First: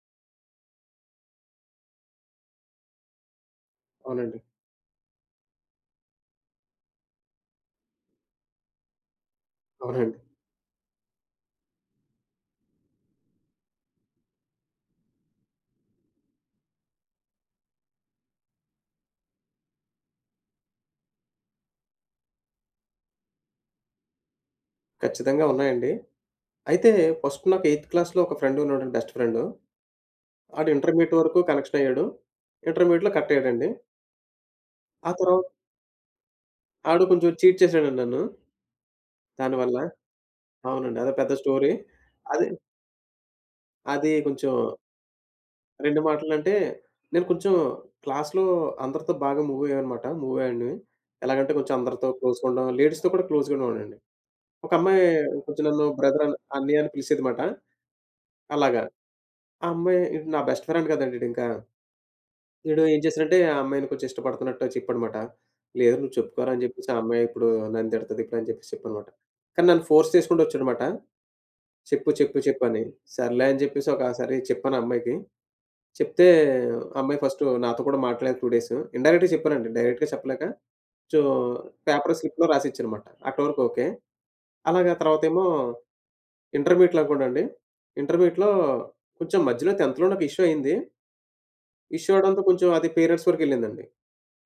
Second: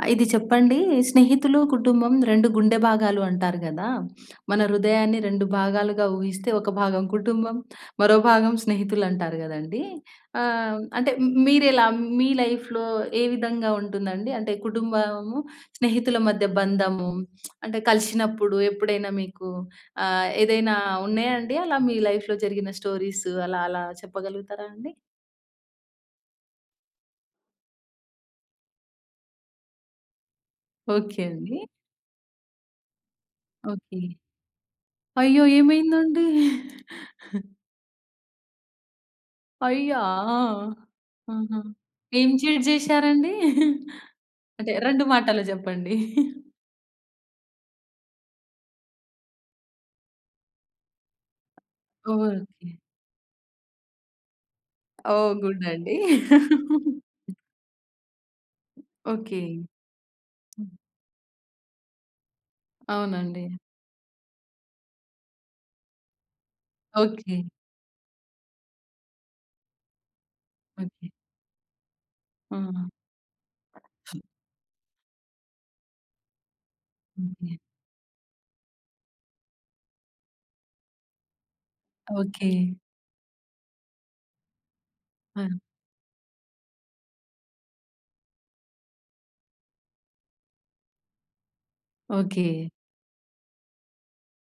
ఆ! ఇది చెప్పండి. స్నేహితులు, కుటుంబం 2 గుండె భాగాలు అంటారు గదా! అవునండి. మన హృదయాన్ని 2 భాగాలుగా ఊహిస్తే ఒక భాగం కుటుంబం, మరో భాగం స్నేహితులంటారు గదండీ! అవునండి. అంటే మీరెలా మీ లైఫ్‌లో ఏ విధంగా ఉంటుందండి? అంటే కుటుంబము, స్నేహితుల మధ్య బంధము అంటే కలిసినప్పుడు ఎప్పుడైనా మీకు ఏదైనా ఉన్నాయా అండి? అలా మీ లైఫ్‌లో జరిగిన స్టోరీస్ అలా అలా చెప్పగలుగుతారా అండి? ఖచ్చితంగా ఉన్నాయండి. అయితే ఫస్ట్ నాకు ఎయిత్ క్లాస్‌లో ఒక ఫ్రెండ్ ఉన్నాడండి, బెస్ట్ ఫ్రెండు. ఆడు ఇంటర్మీడియేట్ ఓకే వరకు అండి. కనెక్షన్ అయ్యాడు. ఇంటర్మీడియేట్‌లో కట్ అయ్యాడండి. ఓకే. ఆ అయ్యో! తర్వాత ఏమైందండి? ఆడు కొంచెం చీట్ చేశాడండి నన్ను. దానివల్ల అయ్యా! అవునండి, అదో పెద్ద ఆహా! స్టోరీ. ఏం అది చీట్ జేశారండి? అది కొంచెం అంటే 2 మాటల్లో జెప్పండి. 2 మాటలంటే నేను కొంచెం క్లాస్‌లో అందరితో బాగా మూవ్ అయ్యాననమాట. మూవ్ అయ్యాడిని. ఎలాగంటే కొంచెం అందరితో క్లోజ్‌గా ఉండడం. ఓకే. లేడీస్‌తో కూడా క్లోజ్‌గా ఉండేవాడినండి. ఒక అమ్మాయి ఓహ్! కొంచెం గుడ్ నన్ను అండి. బ్రదర్ అని, అన్నయ్య అని పిలిచేదిమాట. అలాగా. ఓకే. ఆ అమ్మాయి ఇది నా బెస్ట్ హ్మ్. ఫ్రెండ్ కదండీ ఈడింకా. ఈడు ఇంకా వీడు ఏం చేసాడంటే అవునండి. ఆ అమ్మాయిని కొంచెం ఇష్టపడుతున్నట్టు చెప్పాడమాట. లేదు నువ్వు చెప్పుకోరా అని చెప్పేసి ఆ అమ్మాయి ఓకే. ఇప్పుడు నన్ను తిడతది ఇప్పుడు అని చెప్పేసి చెప్పానమాట. కానీ నన్ను ఫోర్స్ చేసుకుంటూ వచ్చాడమాట. ఓకే. చెప్పు, చెప్పు, చెప్పు అని. ఆ! సర్లే అని చెప్పేసి ఒకసారి చెప్పాను ఆ అమ్మాయికి. చెప్తే ఆ అమ్మాయి ఫస్ట్ ఓకే. నాతో కూడా మాట్లాడలేదు 2 డేస్. ఇండైరెక్ట్‌గా చెప్పానండి. డైరెక్ట్‌గా చెప్పలేక కొంచెం పేపర్ స్లిప్‌లో ఓకే. రాసిచ్చానమాట. అక్కడి వరకు ఓకే. అలాగా తర్వాతేమో ఆ! ఇంటర్మీడియేట్‌లో అనుకోండి. ఇంటర్మీడియేట్‌లో కొంచెం మధ్యలో 10థ్‌లో నాకు ఇష్యూ అయింది. ఇష్యూ అవ్వడంతో ఓకే. కొంచెం అది పేరెంట్స్ వరకెళ్ళిందండి.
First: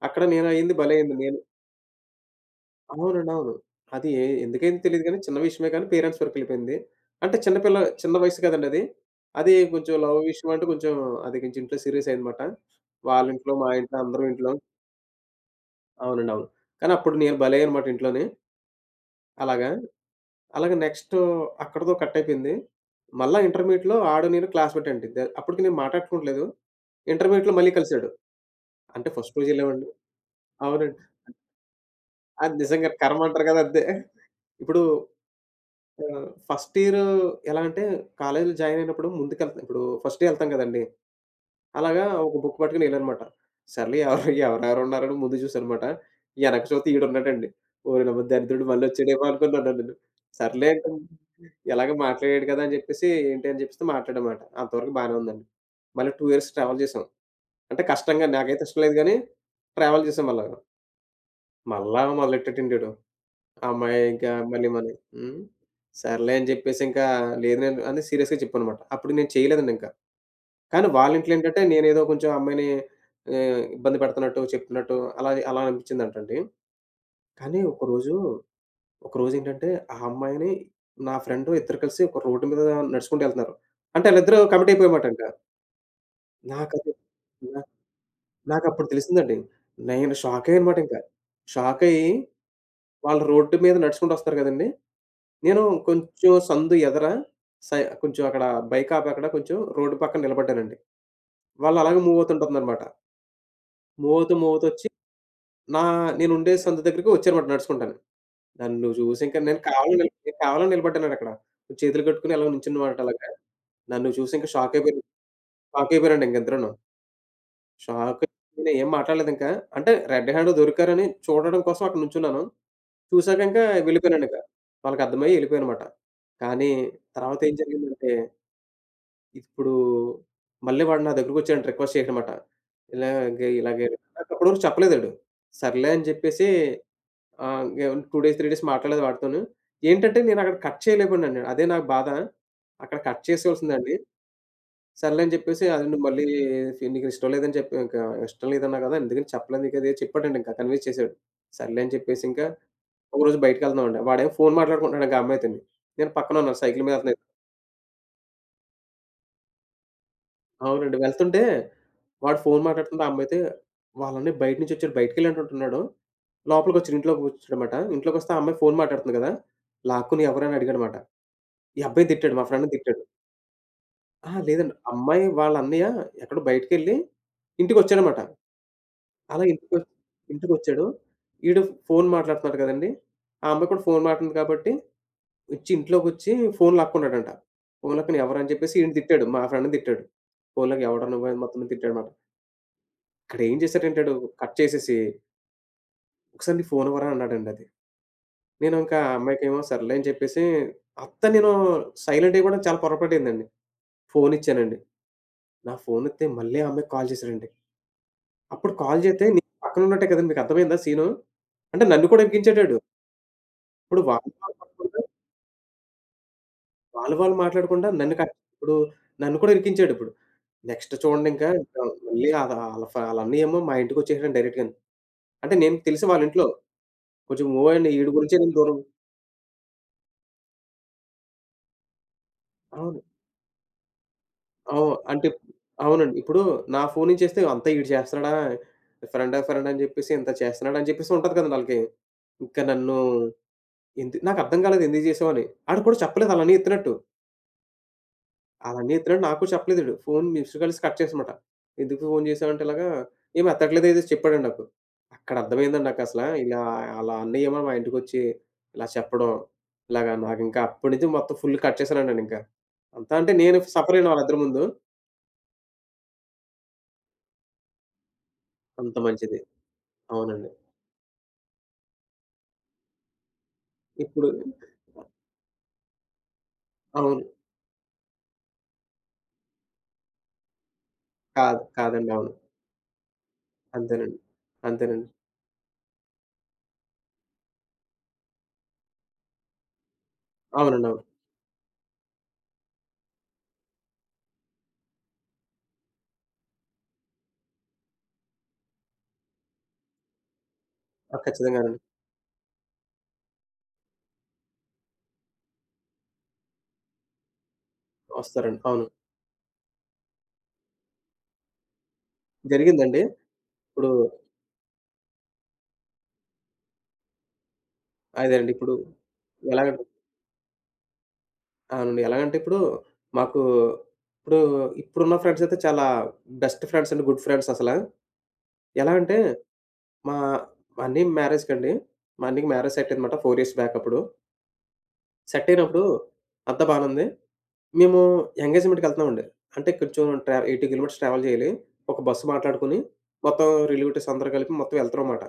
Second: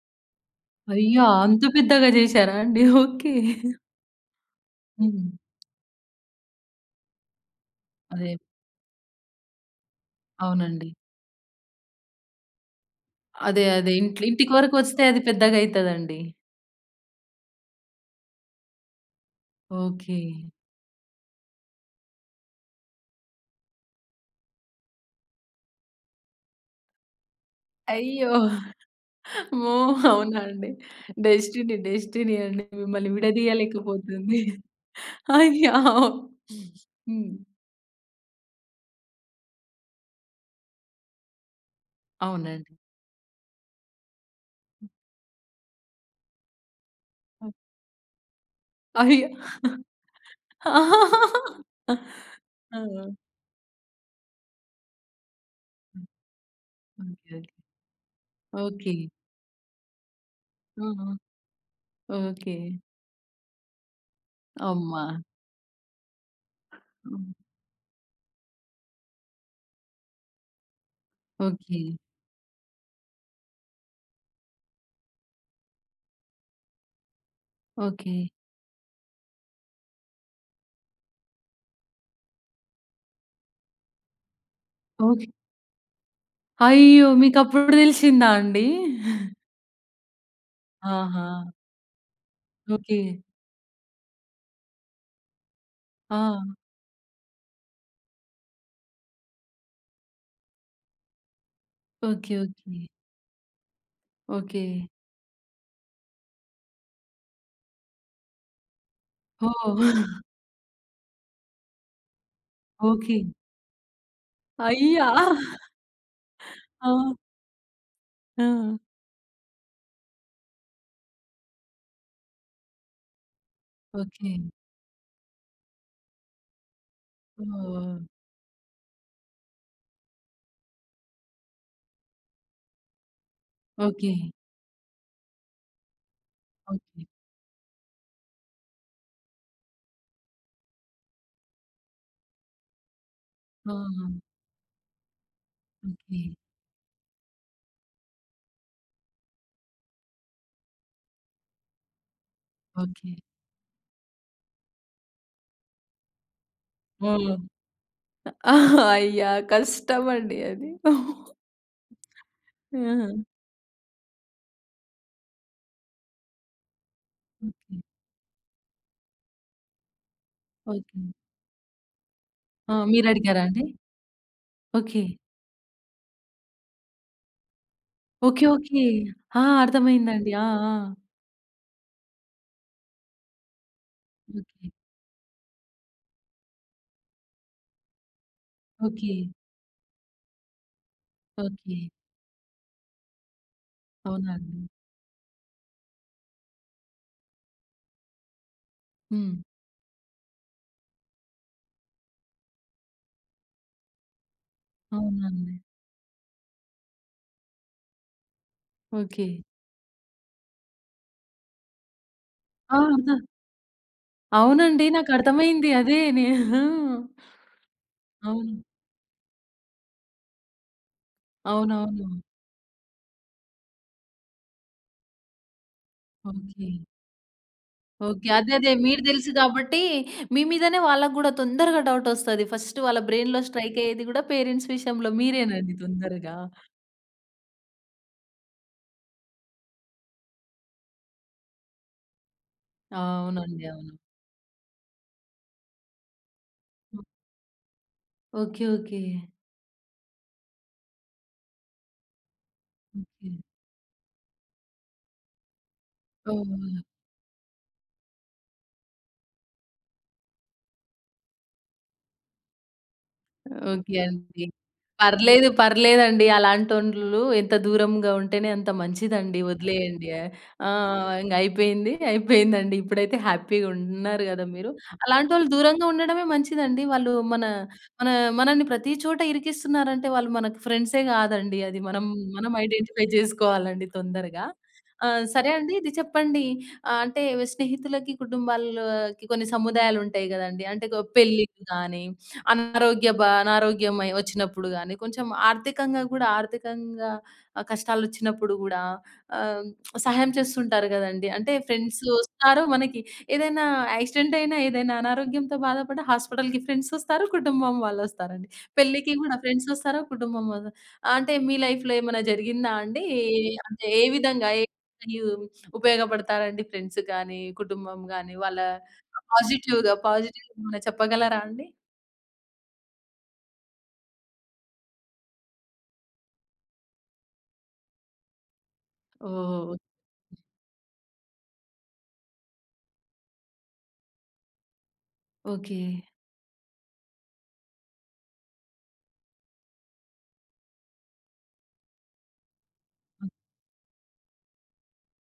అక్కడ నేనయ్యింది భలే అయింది. అయ్యా! నేను అంత పెద్దగా జేశారా అండి? అవునండి, ఓకే. అవును. అది ఎందుకయిందో తెలీదు గానీ, హ్మ్. చిన్న విషయమే కానీ పేరెంట్స్ వరకెళ్ళిపోయింది. అంటే చిన్న పిల్ల, చిన్న అదే. వయసు కదండీ అది. అది కొంచెం లవ్ విషయం అంటే అవునండి. కొంచెం అది కొంచెం ఇంట్లో సీరియస్ అయిందన్నమాట. వాళ్ళింట్లో, అదే. మా అదే. ఇంట్లో అందరం ఇంట్లో ఇంటికి వరకు ఒస్తే అది పెద్దగయితదండి. అవునండి, అవును. కానీ అప్పుడు నేను భలే అయ్యానన్నమాట ఇంట్లోని. అలాగా. ఓకే. అలాగే నెక్స్ట్ అక్కడితో కట్ అయిపోయింది. మళ్ళా ఇంటర్మీడియేట్‌లో ఆడు నేను క్లాస్‌మేట్ అండి. ద అప్పటికి నేను మాట్లాడుకోవట్లేదు. ఇంటర్మీడియేట్‌లో మళ్ళీ కలిసాడు. అయ్యో! అంటే ఫస్ట్ రోజు అమ్మో! ఎళ్ళామండి. అవునా అండి? అవునండి. డెస్టినీ, డెస్టినీ అది అండి. నిజంగా మిమ్మల్ని కర్మ అంటారు కదా! అదే. విడదీయలేకపోతుంది. ఇప్పుడు అయ్యో! ఫస్ట్ ఇయర్ హ్మ్. ఎలా అంటే కాలేజ్‌లో జాయిన్ అయినప్పుడు ముందుకెళ్తాం. ఇప్పుడు ఫస్ట్ డే ఎళ్తాం కదండీ! అలాగా ఒక బుక్ అవునండి. పట్టుకొని ఎళ్ళానమాట. సర్లే ఎవరు ఎవరెవరున్నారని ముందు చూసానమాట. ఎనక చూస్తే ఈడున్నాడండి. హ్మ్. ఓరినమ్మ దరిద్రుడు మళ్ళొచ్చాడేమో అయ్యో! అనుకున్నాను నేను. సర్లే అంటే ఆ! ఎలాగో మాట్లాడాడు కదా! అని చెప్పేసి ఏంటి అని చెప్పేసి మాట్లాడామాట. అంతవరకు బానే ఉందండి. మళ్ళీ 2 ఇయర్స్ ట్రావెల్ చేసాం. ఓకే. ఓకే. అంటే కష్టంగా నాకైతే ఇష్టం లేదు ఓకే. గానీ ట్రావెల్ చేసాం మళ్ళాగా. ఆ! మళ్ళా ఓకే. మొదలెట్టాడండి ఈడు. అమ్మాయి ఇంకా మళ్ళీ మనం అమ్మా! హ్మ్. సర్లే అని జెప్పేసి ఇంకా హ్మ్. లేదు నేను అని సీరియస్‌గా చెప్పానన్నమాట. అప్పుడు నేను చేయలేదండి ఇంకా. కానీ వాళ్ళ ఇంట్లో ఏంటంటే ఓకే. నేనేదో కొంచెం అమ్మాయిని ఇబ్బంది పెడుతున్నట్టు, చెప్తున్నట్టు అలా అలా అనిపించిందంటండి. కానీ ఒకరోజు, ఓకే. ఒకరోజేంటంటే ఆ అమ్మాయిని నా ఫ్రెండ్ ఇద్దరు కలిసి ఒక రోడ్డు మీద నడుచుకుంటూ ఎళ్తున్నారు. అంటే ఆళ్ళిద్దరూ కమిట్ అయిపోయామాట ఓకే. ఇంకా. నాకది అయ్యో! నా మీకప్పుడు తెలిసిందా అండి? నాకప్పుడు తెలిసిందండి. నేను షాక్ అయ్యానన్నమాట ఇంకా. ఆహా! షాక్ అయ్యి ఓకే. వాళ్ళు రోడ్డు మీద నడుచుకుంటూ వస్తారు గదండీ! నేను ఆ! కొంచెం సందు ఎదర సై కొంచెం అక్కడ బైక్ ఆపి అక్కడ కొంచెం రోడ్డు పక్కన నిలబడ్డానండి. వాళ్ళు అలాగే మూవ్ ఓకే. ఓకే. అవుతుంటుందన్నమాట. మూవ్ అవుతూ, మూవ్ ఓకే. అవుతొచ్చి నా నేనుండే సందు దగ్గరికి వచ్చారన్నమాట నడుచుకుంటాను. నన్ను చూసి ఇంక నేను ఓహ్! కావాలని నిల్ నేను కావాలని నిలబడ్డానండక్కడ. చేతులు కట్టుకొని ఎలాగో నించున్నమాట ఓకే. అలాగా. నన్ను చూసి ఇంక షాక్ అయిపోయారు. అయ్యా! షాక్ అయిపోయారండి ఇంకిద్దరూను. ఆ! షాక్ ఆ! అయిపోయి ఏం మాట్లాడలేదింకా. అంటే రెడ్ హ్యాండ్ దొరికారని చూడడం కోసం అక్కడ నుంచున్నాను. చూసాక ఇంకా ఓకే. వెళ్ళిపోయానండిక. వాళ్ళకర్థమయ్యి ఎళ్ళిపోయానమాట. కానీ తర్వాత ఏం ఓహ్! జరిగిందంటే ఇప్పుడు మళ్ళీ వాడు నా దగ్గరకొచ్చాడంట రిక్వెస్ట్ చేయడనమాట. ఇలాగే ఇలాగే ఓకే. నాకప్పటి వరకు చెప్పలేదు ఆడు. సర్లే అని చెప్పేసి ఓకే. ఇంగే 2 డేస్, 3 డేస్ మాట్లాడలేదు వాడితోను. ఏంటంటే నేనక్కడ కట్ చేయలేకపోయానండి. అదే నాకు బాధ. అక్కడ కట్ ఆ! చేసేయాల్సిందండి. సర్లే అని చెప్పేసి అది నువ్వు ఓకే. మళ్ళీ నీకిష్టం లేదని చెప్పి ఇంక ఇష్టం లేదన్నావు కదా! అందుకని చెప్పలేదు నీకది చెప్పాడండి ఇంకా కన్విన్స్ చేసాడు. సర్లే అని చెప్పేసి ఇంకా ఓకే. ఒకరోజు బయటికెళ్తున్నామండి. వాడేమో ఫోను మాట్లాడుకుంటున్నాడు ఇంకా ఆ అమ్మాయితోని. నేను పక్కనున్నాను సైకిల్ మీద ఎళ్తున్నా. హ్మ్. అయ్యా! కష్టమండి అది. అవునండి, వెళ్తుంటే వాడు ఫోను మాట్లాడుతుంటే ఆ ఆహా! అమ్మాయితే వాళ్ళన్నయ్య బయట నుంచొచ్చాడు. బయటికెళ్ళాడంటున్నాడు. లోపలికొచ్చాడు. ఇంట్లోకొచ్చాడమాట. ఓకే. ఇంట్లోకొస్తే ఆ అమ్మాయి ఫోను మాట్లాడుతుంది గదా! లాక్కుని ఎవరని అడిగాడమాట. ఓకే. ఈ అబ్బాయి తిట్టాడు. మా ఫ్రెండ్‌ని ఆ! తిట్టాడు. మీరడిగారా అండి? అహా! లేదండి. ఓకే. అమ్మాయి వాళ్ళ అన్నయ్య ఎక్కడో బయటికెళ్ళి ఇంటికొచ్చాడమాట. ఓకే. ఓకే. అలా ఆ! ఇంటికొ అర్థమైందండి. ఆ! ఆ! ఇంటికొచ్చాడు. ఈడు ఫోను మాట్లాడుతున్నాడు కదండీ! ఆ అమ్మాయి కూడా ఫోను మాట్లాడుతుంది ఓకే. కాబట్టి వచ్చి ఇంట్లోకొచ్చి ఫోను లాక్కున్నాడంట. ఫోను లాక్కుని ఎవరని చెప్పేసి ఈడిని ఓకే. తిట్టాడు. మా ఫ్రెండ్‌ని తిట్టాడు. ఫోను లాగి ఎవడ్రా నువ్వు అని మొత్తం ఓకే. తిట్టాడమాట. ఇక్కడేం చేశాడంటాడు అవునా కట్ అండి? చేసేసి, "ఒకసారి నీ ఫోన్ ఇవ్వరా" అన్నాడండి అది. నేను ఇంకా ఆ హ్మ్. అమ్మాయికేమో సర్లే అని చెప్పేసి నేను సైలెంట్ ఇవ్వడం చాలా పొరపాటయిందండి. ఫోన్ ఇచ్చానండి. అవునా అండి? నా ఫోన్ ఇత్తే మళ్ళీ ఆ అమ్మాయికి కాల్ చేశాడండి. అప్పుడు కాల్ చేస్తే ఓకే. నేను పక్కనున్నట్టే కదండీ! మీకర్థమైందా సీను? అంటే నన్ను కూడా ఆ! ఇరికించేటాడు. ఇప్పుడు వాళ్ళు వాళ్ళు అవునండి. పట్టుకుంటే నాకర్థమైంది. అదే ఆ! వాళ్ళు వాళ్ళు మాట్లాడకుండా నన్ను కట్ అవును. ఇప్పుడు నన్ను కూడా ఇరికించాడిప్పుడు. నెక్స్ట్ చూడండి ఇంకా ఇంకా అవునవును. మళ్ళీ ఆళ్ళ ఆళ్ళ ఫ ఆళ్ళ అన్నయ్యేమో మా ఇంటికొచ్చేసాడండి డైరెక్ట్‌గాను. అంటే నేను తెలుసు వాళ్ళింట్లో. ఓకే. కొంచెం మూవ్ అయ్యండి ఈడి ఓకే. గురించే అదే. నేను అదే. దూరం మీరు తెలుసు కాబట్టి మీ మీదనే వాళ్ళకి గూడా తొందరగా డౌటొస్తది. ఫస్ట్ అవును, వాళ్ళ బ్రెయిన్‌లో స్ట్రైక్ అయ్యేది గూడా పేరెంట్స్ అవును. విషయంలో అంటే మీరేనండి అవునండి. తొందరగా. ఇప్పుడు నా ఫోను నుంచేస్తే అంతా ఈడు చేస్తున్నాడా, ఫ్రెండ్ ఫ్రెండ్ అని చెప్పేసి ఇంత చేస్తున్నాడు అని చెప్పేసి ఉంటది కదండీ ఆళ్ళకి. ఇంకా నన్ను అవునండి. అవును. నాకర్థం కాలేదు ఎందుకు చేసావని. ఆడు కూడా చెప్పలేదు ఆళ్ళన్నీ ఎత్తినట్టు. ఓకే. ఆళ్ళన్నీ ఓకే. ఎత్తినట్టు నాకు కూడా చెప్పలేదు ఈడు. ఫోను మిస్డ్ కాల్స్ కట్ చేసేసామాట. ఎందుకు ఫోను చేసావంటే ఇలాగా, ఓకే. "ఏమి ఎత్తట్లేదు" ఏదో చెప్పాడండి నాకు. అక్కడ అర్థమైందండి నాకసల. ఇలా ఓహ్! ఆళ్ళ అన్నయ్య ఏమో మా ఇంటికొచ్చి ఇలా చెప్పడం, ఇలాగా నాకింకా అప్పటి నుంచి మొత్తం ఫుల్ కట్ చేశానండి నేనింకా. అంతా అంటే నేను ఓకే సఫరయ్యాను వాళ్ళిద్దరి అండి. ముందు. పర్లేదు, పర్లేదండి. అలాంటోళ్ళు ఎంత దూరంగా ఉంటేనే అంత అంత మంచిది. మంచిదండి. వదిలేయండి. అవునండి. ఆ! ఇంగ అయిపోయింది. అయిపోయిందండి. ఇప్పుడైతే హ్యాపీగా ఉన్నారు ఇప్పుడు గదా మీరు. అలాంటోళ్ళు దూరంగా ఉండడమే మంచిదండి. వాళ్ళు అవును. మన మన మనల్ని ప్రతి చోట ఇరికిస్తున్నారంటే వాళ్ళు మనకు ఫ్రెండ్సే గాదండి. కాదు. అది మనం కాదండి. అవును. మనం ఐడెంటిఫై జేసుకోవాలండి అంతేనండి. తొందరగా. అంతేనండి. ఆ! సరే అండి. ఇది చెప్పండి. అంటే స్నేహితులకి, కుటుంబాల్లోకి కొన్ని సముదాయాలుంటాయి గదండీ. అవునండి, అంటే అవును. పెళ్ళిళ్ళు గాని అనారోగ్యమై వచ్చినప్పుడు గాని, కొంచెం ఆర్థికంగా కష్టాలొచ్చినప్పుడు గూడా ఆహ్, సహాయం చేస్తుంటారు ఆ! గదండీ. అంటే ఖచ్చితంగానండి. ఫ్రెండ్స్ వస్తారు మనకి. ఏదైనా యాక్సిడెంట్ అయినా, ఏదైనా అనారోగ్యంతో బాధపడ్డా హాస్పిటల్‌కి ఫ్రెండ్సొస్తారు, కుటుంబం వాళ్ళొస్తారండి. వస్తారండి, అవును. పెళ్ళికి గూడా ఫ్రెండ్సొస్తారు, కుటుంబం వాళ్ళు అంటే మీ లైఫ్‌లో ఏమైనా జరిగిందా జరిగిందండి. అండి? అంటే ఇప్పుడు ఏ విధంగా ఏ యు ఉపయోగపడతారండి ఫ్రెండ్స్ గాని, కుటుంబం గాని, అదేనండి. వాళ్ళ ఇప్పుడు ఎలాగంటే పాజిటివ్ ఏమైనా చెప్పగలరా అండి? అవునండి. ఎలాగంటే ఇప్పుడు మాకు ఇప్పుడు ఇప్పుడున్న ఫ్రెండ్స్ అయితే చాలా బెస్ట్ ఫ్రెండ్స్ అండి. గుడ్ ఫ్రెండ్స్ అసల. ఎలా అంటే ఓహ్! మా మా అన్నయ్య మ్యారేజ్‌కండి. మా అన్నయ్యకి మ్యారేజ్ సెట్ అయిందన్నమాట 4 ఇయర్స్ బ్యాక్ అప్పుడు. సెట్ అయినప్పుడు ఓకే. అంతా బానే ఉంది. మేము ఎంగేజ్‌మెంట్‌కెళ్తున్నామండి. అంటే కొంచెం 80 కిలోమీటర్స్ ట్రావెల్ చేయాలి. ఒక బస్సు మాట్లాడుకొని మొత్తం రిలేటివ్స్ అందరూ కలిపి మొత్తం వెళ్తున్నామాట.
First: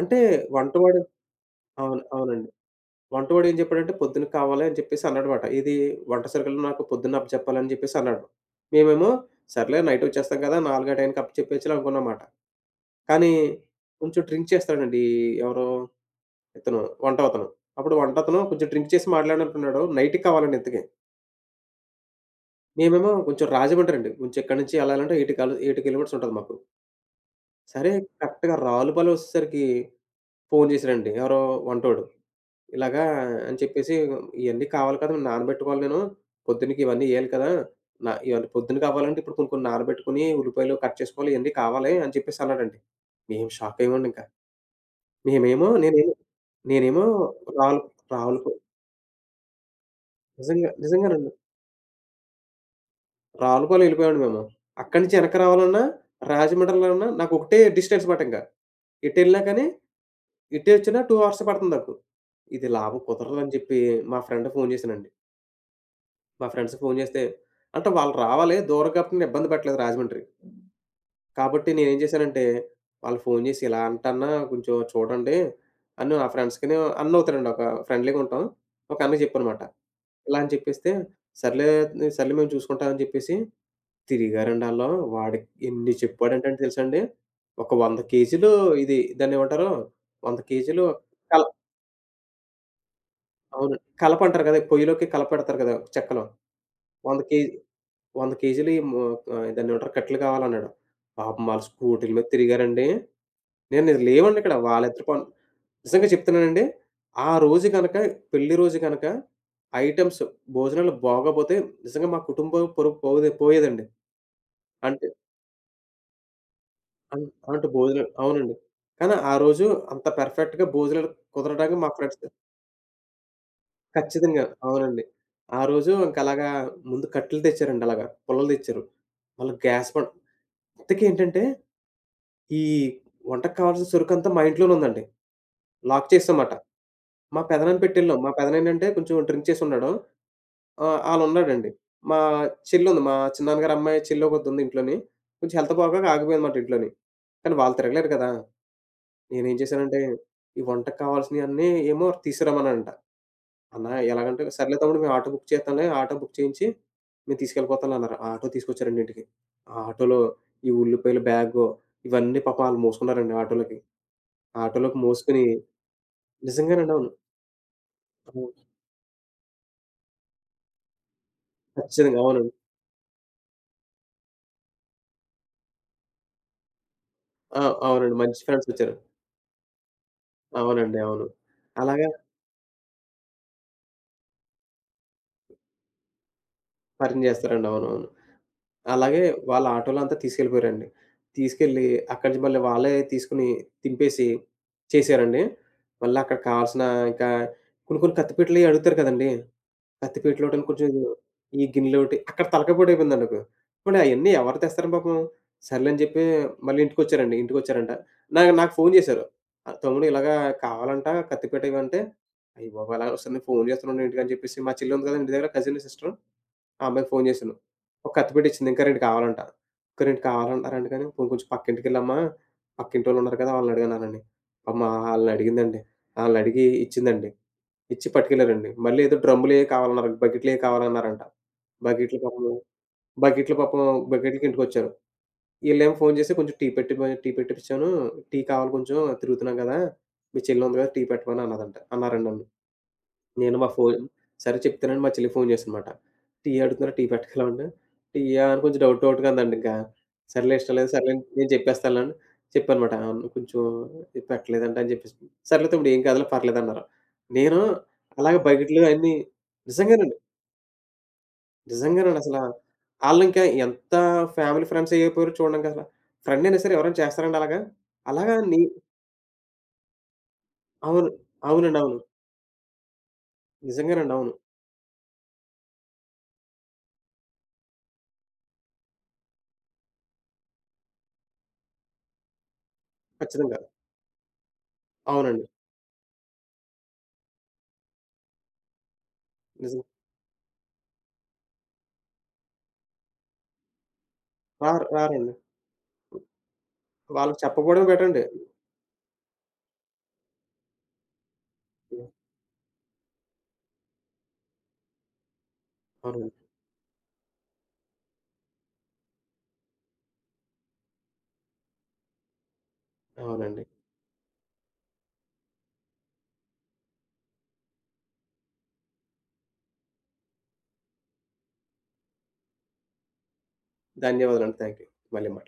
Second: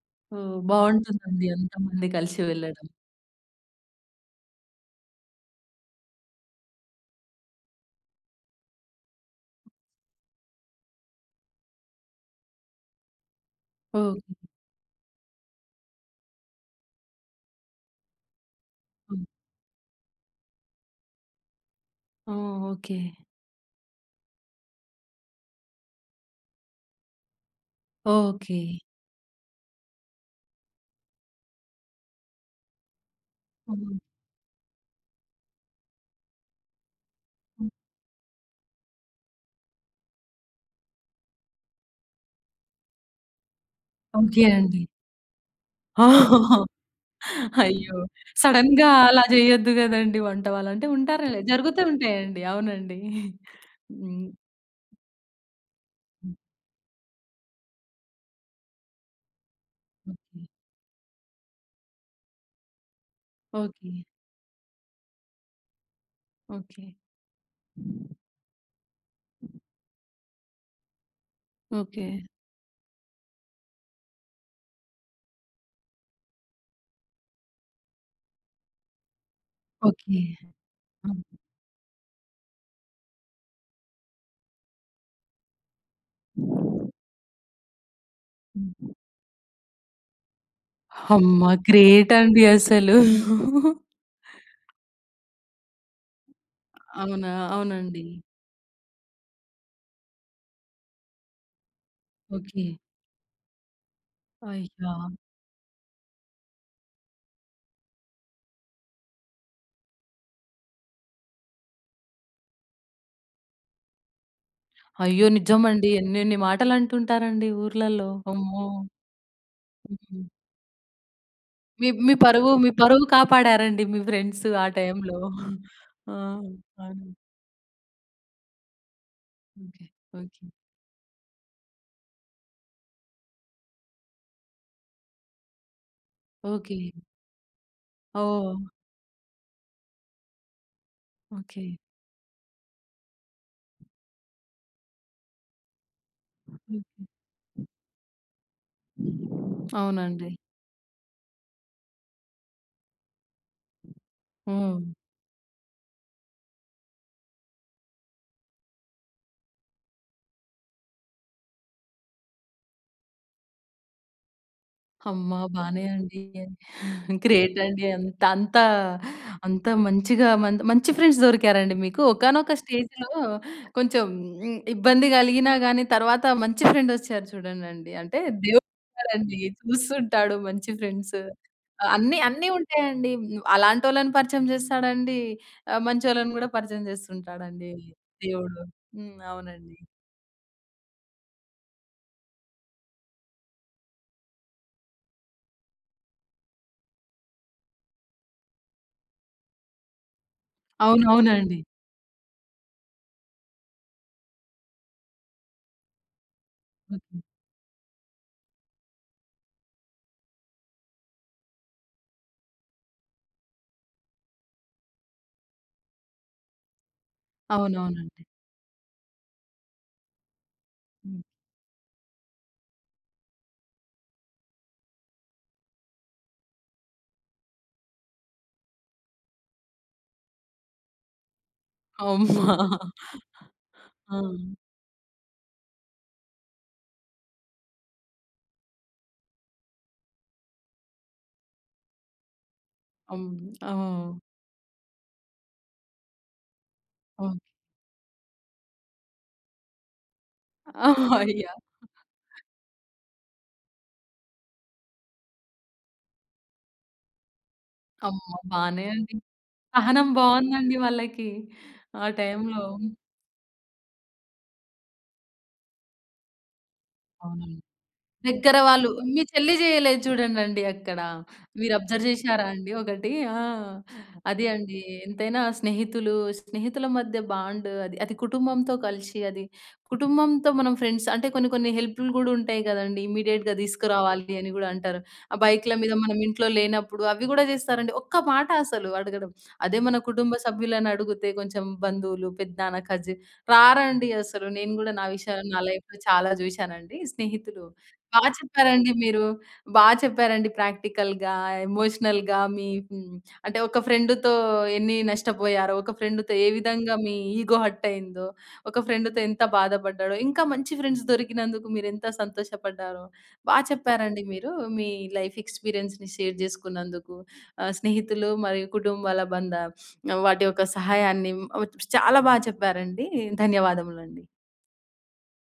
అంటే ఓహ్! వంటవాడు బావుంటుందండి అవును, అంతమంది కలిసి అవునండి. వెళ్ళడం. వంటవాడు ఏం చెప్పాడంటే పొద్దున కావాలి అని చెప్పేసి అన్నాడమాట. ఇది వంట సరుకులు నాకు పొద్దున్న అప్పచెప్పాలని చెప్పేసి అన్నాడు. మేమేమో సర్లే నైట్ వచ్చేస్తాం కదా! 4 ఆ టైంకి అప్పచెప్పేయచ్చులే అనుకున్నామాట. కానీ కొంచెం డ్రింక్ ఓకే. చేస్తాడండి ఎవరు ఇతను వంటతను. అప్పుడు వంటతను కొంచెం డ్రింక్ చేసి హ్మ్. మాట్లాడినట్టున్నాడు. నైట్‌కి కావాలండి ఇంతకీ. ఓహ్! ఓకే. మేమేమో కొంచెం రాజమండ్రి అండి. కొంచెం ఇక్కడి నుంచి ఎళ్ళాలంటే 8 కిలోమీటర్స్ ఉంటది మాకు. సరే కరెక్ట్‌గా ఓకే. రావులపాలెం వచ్చేసరికి ఫోను చేసాడండి ఎవరో వంటోడు. ఇలాగా అని చెప్పేసి హ్మ్. "ఇయన్నీ కావాలి కదా! నానబెట్టుకోవాలి నేను. పొద్దున్నకి ఇవన్నీ ఎయాలి కదా! హ్మ్. ఇవన్నీ పొద్దున కావాలంటే ఇప్పుడు కొన్ని కొన్ని నానబెట్టుకొని ఉల్లిపాయలు కట్ చేసుకోవాలి ఇయన్నీ కావాలి" అని చెప్పేసి అన్నాడండి. మేము షాక్ అయ్యామండి ఇంకా. ఓకే అండి. మేమేమో నేనేమో నేనేమో రావుల అయ్యో! రావులపా సడెన్‌గా అలా చేయొద్దు గదండీ వంట నిజంగా వాళ్ళు. అంటే నిజంగానండి. ఉంటారులే జరుగుతూ ఉంటాయండి. అవునండి. రావులపాలెం ఎళ్ళిపోయామండి హ్మ్. మేము. అక్కడి నుంచి వెనక్కి రావాలన్నా, హ్మ్. రాజమండ్రిలోన్నా నాకొకటే డిస్టెన్స్ మాట ఇంక. ఎటెళ్ళినా కానీ, ఎటే వచ్చినా 2 అవర్స్ పడుతుంది నాకు. ఇది లాభం కుదరదని చెప్పి ఓకే. మా ఫ్రెండ్‌కి ఫోను చేశానండి. మా ఫ్రెండ్స్‌కి ఓకే. ఫోను చేస్తే అంటే వాళ్ళు రావాలి దూరం కాబట్టి నేను ఇబ్బంది పెట్టలేదు రాజమండ్రి. కాబట్టి నేనేం ఓకే. చేశానంటే, వాళ్ళకి ఫోను చేసి ఇలా అంటన్నా కొంచెం చూడండి అని నా ఫ్రెండ్స్‌కిని అన్న అవుతాడండి ఒక ఫ్రెండ్లీగా ఉంటాం. ఒక అన్నకి చెప్పానమాట. ఓకే. ఇలా అని చెప్పేస్తే, హ్మ్. సర్లే సర్లే మేము చూసుకుంటాం అని చెప్పేసి తిరిగారండి ఆళ్ళం. వాడి ఎన్ని చెప్పాడంటే అండి తెలుసండి, ఒక 100 కేజీలు ఇది దాన్నేమంటారు, 100 కేజీలు కల అమ్మా! గ్రేట్ అండి అసలు. అవును. కలపంటారు కదా! పొయ్యిలోకి కలపెడతారు కదా! చెక్కలో. 100 అవునా? కేజీ అవునండి. 100 కేజీలు ఈ మో దాన్నేమంటారు కట్టెలు కావాలన్నాడు. పాపం ఆళ్ళు స్కూటీల మీద ఓకే. తిరిగారండి. నేను నేను లేవండి ఇక్కడ. అయ్యా! వాళ్ళిద్దరు పన్ నిజంగా చెప్తున్నానండి. ఆ రోజు గనక పెళ్లి రోజు గనక ఐటెమ్స్ భోజనాలు బాగోపోతే నిజంగా మా కుటుంబం పరువు పోదే పోయేదండి. అంటే అయ్యో! నిజమండి. ఎన్నెన్ని అన్ మాటలంటుంటారండి అంటే భోజనం ఊర్లలో. అవునండి. అమ్మో! కానీ ఆ రోజు అంత హ్మ్. పర్ఫెక్ట్‌గా భోజనాలు కుదరడానికి మీ మా మీ ఫ్రెండ్స్ పరువు మీ పరువు కాపాడారండి మీ ఖచ్చితంగా. ఫ్రెండ్స్ ఆ అవునండి. టైంలో. ఆ రోజు ఆ! ఇంకలాగా ముందు అవును. కట్టెలు తెచ్చారండి అలాగా. పుల్లలు తెచ్చారు. మళ్ళా ఓకే. గ్యాస్ బండ ఓకే. ఇంతకేంటంటే ఈ వంటకు కావాల్సిన సరుకంతా మా ఇంట్లోనే ఉందండి. లాక్ చేసేసామాట. ఓకే. మా పెదనాన్న పెట్టెళ్ళాం. మా ఓహ్! పెదనాన్నేంటంటే కొంచెం డ్రింక్ చేసున్నాడు. ఓకే. ఆలున్నాడండి. మా చెల్లుంది. మా చిన్నాన్నగారి అమ్మాయి చెల్లొకతుంది ఇంట్లోని. కొంచెం హెల్త్ బాగోక ఆగిపోయిందమాట ఇంట్లోని. హ్మ్. కానీ వాళ్ళు తిరగలేరు కదా! నేనేం చేశానంటే, అవునండి. ఈ వంటకి కావాల్సినయన్నీ ఏమో తీసుకురమ్మన్నానంట. అన్నా ఎలాగంటే, "సర్లే హ్మ్. తమ్ముడు మేము ఆటో బుక్ చేస్తాంలే." ఆటో బుక్ చేయించి, మేము తీసుకెళ్ళిపోతాంలన్నారు. ఆ ఆటో తీసుకొచ్చారండి ఇంటికి. ఆ ఆటోలో ఈ ఉల్లిపాయల బ్యాగు ఇవన్నీ పాపం ఆళ్ళు మోసుకున్నారండి ఆటోలోకి. ఆ ఆటోలోకి అమ్మా! మోసుకొని బానే అండి. నిజంగానండి, అవును. గ్రేట్ అండి. అంత అంత అవును. అంత మంచిగా మంచి ఫ్రెండ్స్ దొరికారండి మీకు. ఖచ్చితంగా. అవునండి. ఒకానొక స్టేజ్‌లో కొంచెం హ్మ్, ఇబ్బంది కలిగినా గానీ తర్వాత మంచి ఫ్రెండ్ వచ్చారు ఆ! చూడండండి. అవునండి, అంటే మంచి దేవుడు ఫ్రెండ్సొచ్చారు. ఉంటాడండి. చూస్తుంటాడు మంచి అవునండి, ఫ్రెండ్స్. అవును. అలాగా అన్నీ అన్నీ ఉంటాయండి. అలాంటోళ్ళని పరిచయం చేస్తాడండి. మంచోళ్ళని గూడా పరిచయం పరిచయం చేస్తారండి, చేస్తుంటాడండి అవునవును. దేవుడు. హ్మ్. అలాగే వాళ్ళ అవునండి. ఆటోలో అంతా తీసుకెళ్ళిపోయారండి. తీసుకెళ్ళి అక్కడి నుంచి మళ్ళీ వాళ్ళే తీసుకొని తింపేసి చేశారండి. మళ్ళీ అక్కడ కావాల్సిన ఇంకా కొన్ని కొన్ని కత్తిపీటలయి అడుగుతారు కదండీ! కత్తిపీటలోటని కొంచెం అవునవునండి. ఈ గిన్నెలోటి అక్కడ తలకాయ పోటయిపోయిందండి నాకు. పోనీ అయన్నీ ఎవరు తెస్తారు పాపం? సర్లే అని చెప్పి మళ్ళీ ఓకే. ఇంటికొచ్చారండి. ఇంటికొచ్చారంట. నాకు ఫోను చేశారు. "తమ్ముడు ఇలాగా కావాలంట కత్తిపీట ఇవంటే" అయ్య బాబోయ్! అలాగ ఒకసారి నేను ఫోను చేస్తున్నాను ఏంటి అని చెప్పేసి మా చెల్లుంది కదా ఇంటి దగ్గర కజిన్ సిస్టర్ ఆ అమ్మాయికి ఫోను చేశాను. ఒక అవునవునండి. కత్తిపీట ఇచ్చింది. ఇంకా 2 కావాలంట. "ఇంకా 2 కావాలంటున్నారంట గాని హ్మ్. పోనీ కొంచెం పక్కింటికెళ్ళమ్మా, పక్కింటోళ్ళున్నారు కదా! వాళ్ళనడగనానని." అమ్మ ఆళ్ళనడిగిందండి. ఆళ్ళనడిగి ఇచ్చిందండి. ఇచ్చి పట్టుకెళ్లారండి. మళ్ళీ ఏదో డ్రమ్ములెయో కావాలన్నారంట. బకెట్లెయో కావాలన్నారంట. బకెట్లు పాపం అమ్మా! బకెట్లు పాపం ఆ! బకెట్లకి ఇంటికొచ్చారు. ఈళ్ళేమో ఫోను చేసి కొంచెం టీ పెట్టి పోయి టీ పెట్టిపిచ్చాను. టీ కావాలి కొంచెం తిరుగుతున్నాం గదా! మీ చెల్లుంది గదా! టీ పెట్టమని అన్నదంట. అన్నారండి నన్ను. హ్మ్. నేను మా ఫోన్ ఓహ్! సరే చెప్తానని మా చెల్లికి ఫోన్ చేశానమాట. టీ అడుగుతున్నా టీ ఓకే. పట్టుకెళ్ళవా అంటే, టీయా అని కొంచెం డౌట్‌గా ఉందండి ఇంకా. సర్లే ఇష్టం లేదు సర్లే నేను అయ్యా! చెప్పేస్తానులే అని చెప్పానమాట. అవును కొంచెం ఇది పెట్టలేదంట అని చెప్పేసి, సర్లే తమ్ముడు ఏం కాదులే పర్లేదన్నారు. నేను అమ్మ! అలాగే బకెట్లు బానే అన్నీ అండి. సహనం నిజంగానండి. బావుందండి వాళ్ళకి. ఆ నిజంగానండి అసల. టైంలో. ఆళ్ళింకా ఎంత ఫ్యామిలీ ఫ్రెండ్స్ అయిపోయారో చూడండి అసల. ఫ్రెండ్ అయినా సరే ఎవరైనా చేస్తారండి అలాగా? అవునండి. అలాగా దగ్గర నీ వాళ్ళు. మీ చెల్లి చేయలేదు చూడండండి అక్కడ. అవును, అవునండి, మీరు అవును. అబ్జర్వ్ చేశారా అండి ఒకటి? ఆ! నిజంగానండి, అవును. అదే అండి. ఎంతైనా స్నేహితులు, స్నేహితుల మధ్య బాండ్ అది. అది కుటుంబంతో కలిసి అది కుటుంబంతో మనం ఫ్రెండ్స్ అంటే కొన్ని కొన్ని హెల్ప్‌లు గూడా ఉంటాయి గదండీ! ఇమ్మీడియేట్‌గా ఖచ్చితంగా. తీసుకురావాలి అని గూడా అంటారు. ఆ అవునండి. బైక్‌ల మీద మనం ఇంట్లో లేనప్పుడు అవి గూడా చేస్తారండి. ఒక్క మాట అసలు అడగడం. అదే నిజం. మన కుటుంబ సభ్యులని అడిగితే కొంచెం బంధువులు, పెద్దనాన్న, కజిన్ రారండి అసలు. నేను రారు గూడా నా రారండి. విషయాలు నా లైఫ్‌లో చాలా చూశానండి. వాళ్ళకి స్నేహితులు చెప్పకపోవడమే బా బెటరండి. చెప్పారండి మీరు. బా చెప్పారండి ప్రాక్టికల్‌గా, ఎమోషనల్‌గా మీ హ్మ్. అంటే ఒక ఫ్రెండ్‌తో ఎన్ని నష్టపోయారో, ఒక ఫ్రెండ్‌తో అవునండి. ఏ విధంగా మీ ఈగో హర్ట్ అయిందో, ఒక ఫ్రెండ్‌తో ఎంత బాధపడ్డారో, ఇంకా మంచి ఫ్రెండ్స్ దొరికినందుకు మీరెంత సంతోషపడ్డారో, బా అవునండి. చెప్పారండి మీరు. మీ లైఫ్ ఎక్స్‌పీరియన్స్‌ని షేర్ చేసుకున్నందుకు, స్నేహితులు మరియు కుటుంబాల బంధ వాటి యొక్క సహాయాన్ని మ్, చాలా బా చెప్పారండి. ధన్యవాదములండి. ధన్యవాదాలండి. Thank you. మళ్ళీ మాట్లాడదాం.